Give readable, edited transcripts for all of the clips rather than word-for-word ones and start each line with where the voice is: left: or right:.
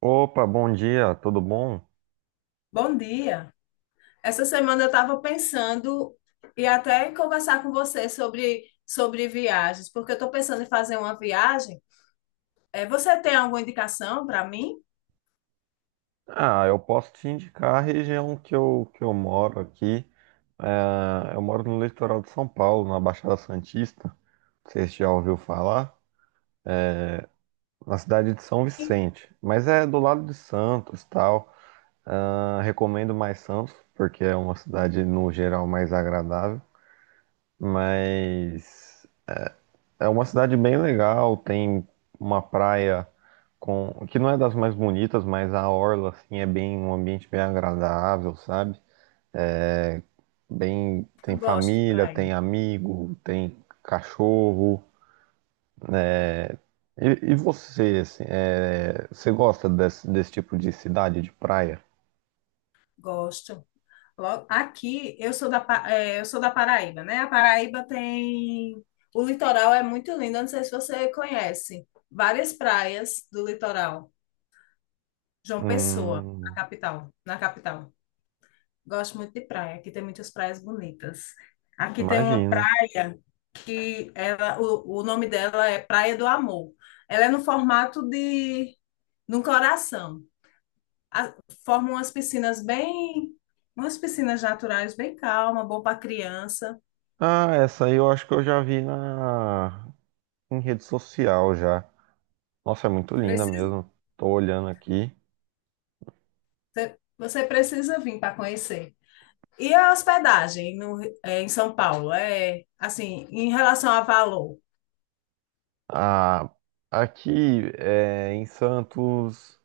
right: Opa, bom dia, tudo bom?
left: Bom dia. Essa semana eu estava pensando e até conversar com você sobre viagens, porque eu estou pensando em fazer uma viagem. Você tem alguma indicação para mim?
right: Ah, eu posso te indicar a região que eu moro aqui. É, eu moro no litoral de São Paulo, na Baixada Santista. Você já ouviu falar. Na cidade de São Vicente. Mas é do lado de Santos, tal. Ah, recomendo mais Santos, porque é uma cidade, no geral, mais agradável. Mas é uma cidade bem legal, tem uma praia com que não é das mais bonitas, mas a orla assim é bem um ambiente bem agradável, sabe? É, bem, tem
left: Eu gosto de
right: família,
left: praia.
right: tem amigo, tem cachorro. E você, assim, é, você gosta desse tipo de cidade, de praia?
left: Gosto. Logo, aqui eu sou da Paraíba, né? A Paraíba tem. O litoral é muito lindo. Eu não sei se você conhece. Várias praias do litoral. João Pessoa, na
right: Hum,
left: capital. Gosto muito de praia. Aqui tem muitas praias bonitas. Aqui tem uma
right: imagino.
left: praia que o nome dela é Praia do Amor. Ela é no formato de um coração. A- Forma umas umas piscinas naturais bem calma, bom para criança.
right: Ah, essa aí eu acho que eu já vi na em rede social já. Nossa, é muito linda
left: Precisa,
right: mesmo. Tô olhando aqui.
left: Você precisa vir para conhecer. E a hospedagem no, eh, em São Paulo é assim, em relação a valor.
right: Ah, aqui é, em Santos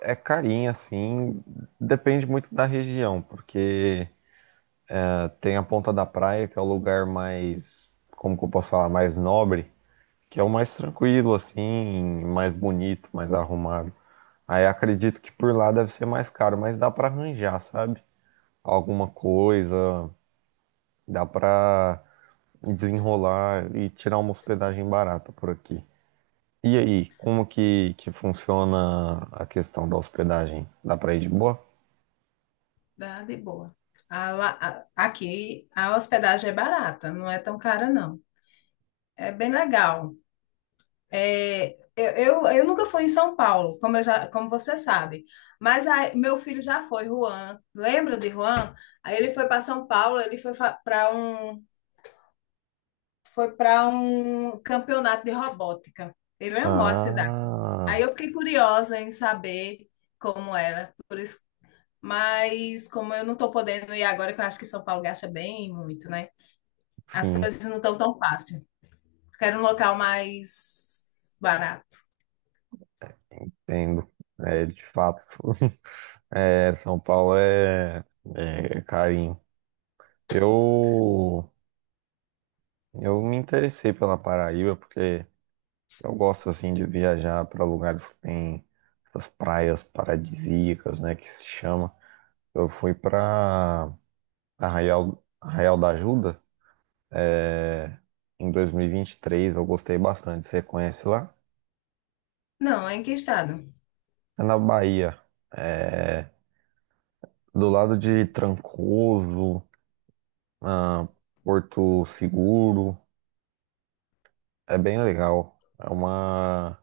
right: é carinho, assim, depende muito da região, porque tem a Ponta da Praia, que é o lugar mais, como que eu posso falar, mais nobre, que é o mais tranquilo, assim, mais bonito, mais arrumado. Aí acredito que por lá deve ser mais caro, mas dá pra arranjar, sabe? Alguma coisa, dá pra desenrolar e tirar uma hospedagem barata por aqui. E aí, como que funciona a questão da hospedagem? Dá pra ir de boa?
left: Dá de boa. Aqui a hospedagem é barata, não é tão cara, não. É bem legal. É, eu nunca fui em São Paulo, como você sabe. Mas aí, meu filho já foi, Juan. Lembra de Juan? Aí ele foi para São Paulo, ele foi para um, para um campeonato de robótica. Ele amou a cidade. Aí eu
right: Ah,
left: fiquei curiosa em saber como era. Por isso, mas como eu não estou podendo ir agora, que eu acho que São Paulo gasta bem muito, né? As
right: sim,
left: coisas não estão tão fácil. Quero um local mais barato.
right: entendo. É, de fato, é, São Paulo é, é carinho. Eu, eu me interessei pela Paraíba porque eu gosto assim de viajar para lugares que tem essas praias paradisíacas, né, que se chama. Eu fui para Arraial, Arraial da Ajuda, em dois mil e vinte e três. Eu gostei bastante. Você conhece lá?
left: Não, é em que estado?
right: É na Bahia. É do lado de Trancoso, ah, Porto Seguro. É bem legal. É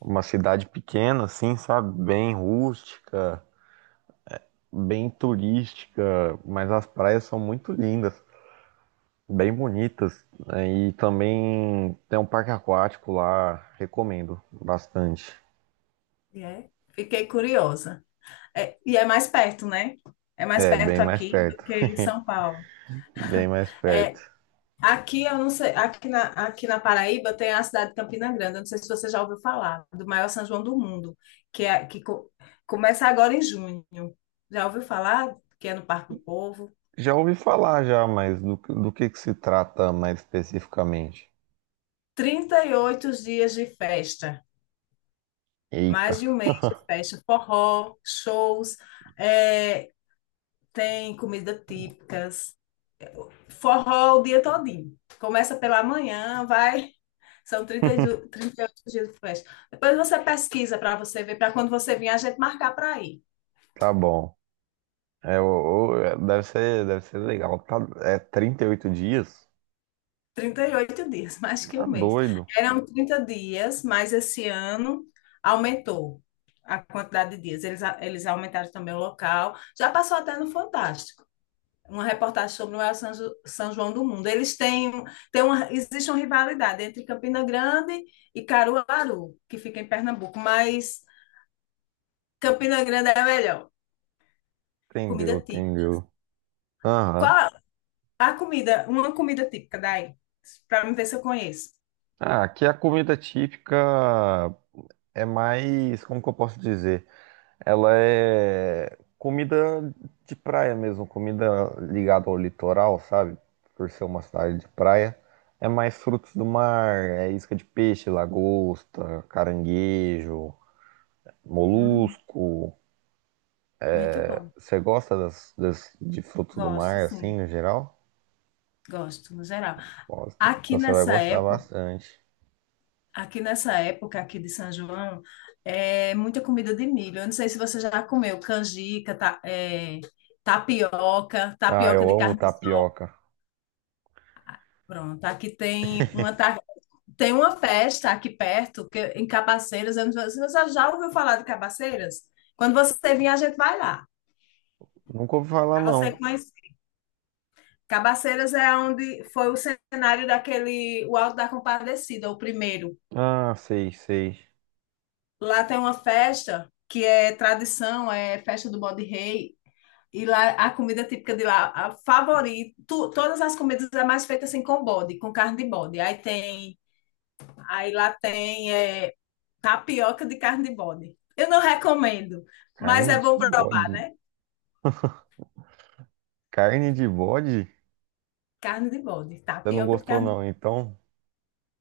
right: uma cidade pequena, assim, sabe? Bem rústica, bem turística, mas as praias são muito lindas, bem bonitas, né? E também tem um parque aquático lá, recomendo bastante.
left: E é. Fiquei curiosa. É, e é mais perto, né? É mais
right: É, bem
left: perto
right: mais
left: aqui
right: perto.
left: do que em São Paulo.
right: Bem mais perto.
left: É, aqui eu não sei, aqui na Paraíba tem a cidade de Campina Grande. Eu não sei se você já ouviu falar do maior São João do mundo, que é que co- começa agora em junho. Já ouviu falar que é no Parque do Povo?
right: Já ouvi falar já, mas do que se trata mais especificamente?
left: 38 dias de festa.
right: Eita,
left: Mais de um mês de festa, forró, shows, é, tem comida típicas, forró o dia todinho. Começa pela manhã, vai, são 38 dias de festa. Depois você pesquisa para você ver, para quando você vir, a gente marcar para ir.
right: tá bom. É, é, deve ser legal. Tá, é 38 dias?
left: 38 dias, mais que um
right: Tá
left: mês.
right: doido.
left: Eram 30 dias, mas esse ano aumentou a quantidade de dias. Eles aumentaram também o local. Já passou até no Fantástico, uma reportagem sobre o maior São João do mundo. Eles têm existe uma rivalidade entre Campina Grande e Caruaru, que fica em Pernambuco, mas Campina Grande é a melhor.
right: Entendeu,
left: Comida típica.
right: entendeu. Aham.
left: Qual uma comida típica daí? Para me ver se eu conheço.
right: Ah, aqui a comida típica é mais, como que eu posso dizer? Ela é comida de praia mesmo, comida ligada ao litoral, sabe? Por ser uma cidade de praia. É mais frutos do mar, é isca de peixe, lagosta, caranguejo,
left: Hum,
right: molusco.
left: muito bom.
right: Você gosta de frutos do
left: Gosto,
right: mar, assim,
left: sim.
right: no geral?
left: Gosto, no geral.
right: Gosta.
left: Aqui
right: Então você vai
left: nessa
right: gostar
left: época
right: bastante.
left: Aqui nessa época aqui de São João, é muita comida de milho. Eu não sei se você já comeu canjica, tapioca,
right: Ah,
left: tapioca
right: eu
left: de
right: amo
left: carne de sol.
right: tapioca.
left: Pronto, aqui tem tem uma festa aqui perto, que, é em Cabaceiras. Eu não sei se você já ouviu falar de Cabaceiras? Quando você vir, a gente vai lá,
right: Nunca ouvi falar,
left: para você
right: não.
left: conhecer. Cabaceiras é onde foi o cenário daquele, o Alto da Compadecida, o primeiro.
right: Ah, sei, sei.
left: Lá tem uma festa que é tradição, é festa do Bode Rei. E lá, a comida típica de lá, a favorita, todas as comidas é mais feita assim com bode, com carne de bode. Aí tem, aí lá tem é, tapioca de carne de bode. Eu não recomendo, mas é
right: Carne de
left: bom provar,
right: bode.
left: né?
right: Carne de bode?
left: Carne de bode,
right: Você não
left: tapioca de
right: gostou,
left: carne de
right: não,
left: bode.
right: então?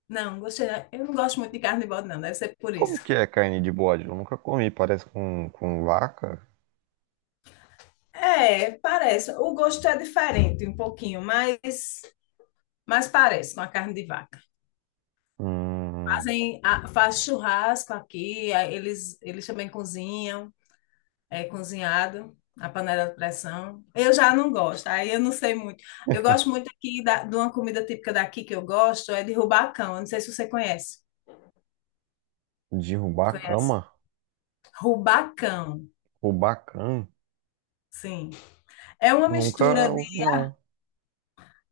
left: Não, gostei, não. Eu não gosto muito de carne de bode, não, deve ser por
right: Como
left: isso.
right: que é carne de bode? Eu nunca comi, parece com vaca.
left: É, parece. O gosto é diferente um pouquinho, mas parece com a carne de vaca.
right: Hum,
left: Faz churrasco aqui, aí eles também cozinham. É, cozinhado na panela de pressão. Eu já não gosto, aí eu não sei muito. Eu gosto muito aqui de uma comida típica daqui que eu gosto, é de rubacão. Eu não sei se você conhece.
right: derrubar a
left: Conhece?
right: cama?
left: Rubacão,
right: Rubacan?
left: sim. É uma
right: Nunca
left: mistura de,
right: ouvi, não.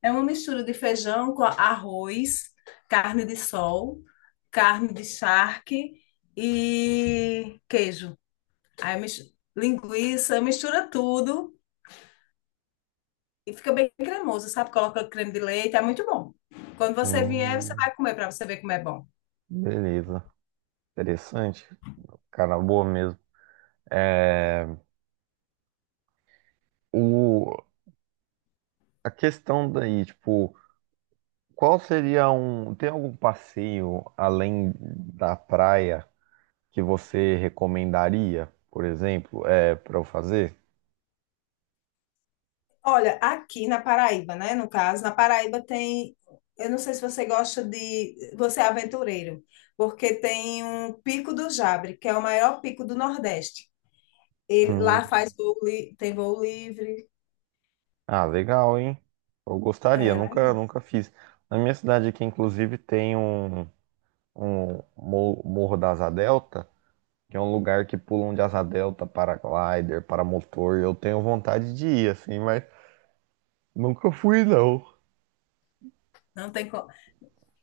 left: é uma mistura de feijão com arroz, carne de sol, carne de charque e queijo. Aí linguiça, mistura tudo. E fica bem cremoso, sabe? Coloca creme de leite, é muito bom. Quando você vier, você
right: Hum,
left: vai comer para você ver como é bom.
right: beleza. Interessante. Cara, boa mesmo. É, o, a questão daí, tipo, qual seria um. Tem algum passeio além da praia que você recomendaria, por exemplo, é, para eu fazer?
left: Olha, aqui na Paraíba, né? No caso, na Paraíba tem. Eu não sei se você gosta de. Você é aventureiro, porque tem um Pico do Jabre, que é o maior pico do Nordeste. Ele,
right: Hum,
left: lá faz voo, li- Tem voo livre.
right: Ah, legal, hein? Eu gostaria,
left: É,
right: nunca,
left: legal.
right: nunca fiz. Na minha cidade aqui, inclusive, tem um Morro da Asa Delta, que é um lugar que pulam de asa delta, paraglider, paramotor. Eu tenho vontade de ir, assim, mas nunca fui, não.
left: Não tem, co-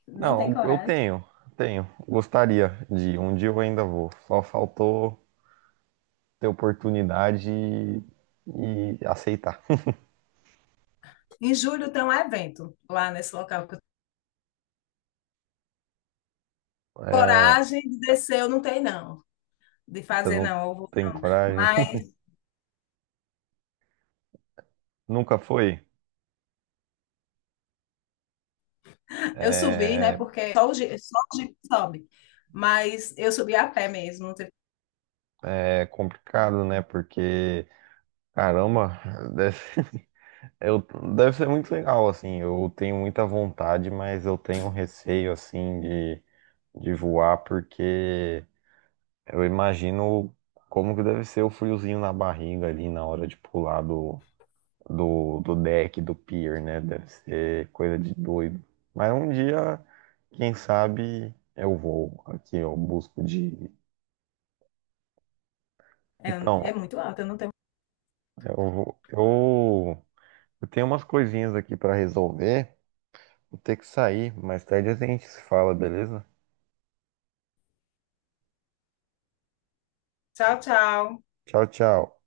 left: não tem
right: Não, eu
left: coragem.
right: tenho, tenho. Gostaria de ir. Um dia eu ainda vou. Só faltou ter oportunidade e aceitar.
left: Em julho tem um evento lá nesse local.
right: É,
left: Coragem de descer eu não tenho, não. De
right: você
left: fazer,
right: não
left: não.
right: tem coragem?
left: Mas
right: Nunca foi?
left: eu subi, né?
right: É.
left: Porque só o Jeep sobe. Mas eu subi a pé mesmo. Não teve-
right: É complicado, né? Porque, caramba, deve, eu, deve ser muito legal, assim. Eu tenho muita vontade, mas eu tenho um receio, assim, de voar, porque eu imagino como que deve ser o friozinho na barriga ali na hora de pular do, deck, do pier, né? Deve ser coisa de doido. Mas um dia, quem sabe, eu vou. Aqui, eu busco de.
left: É,
right: Então,
left: é muito alto, eu não tenho.
right: eu vou. Eu. Eu tenho umas coisinhas aqui pra resolver. Vou ter que sair. Mais tarde a gente se fala, beleza?
left: Tchau, tchau.
right: Tchau, tchau.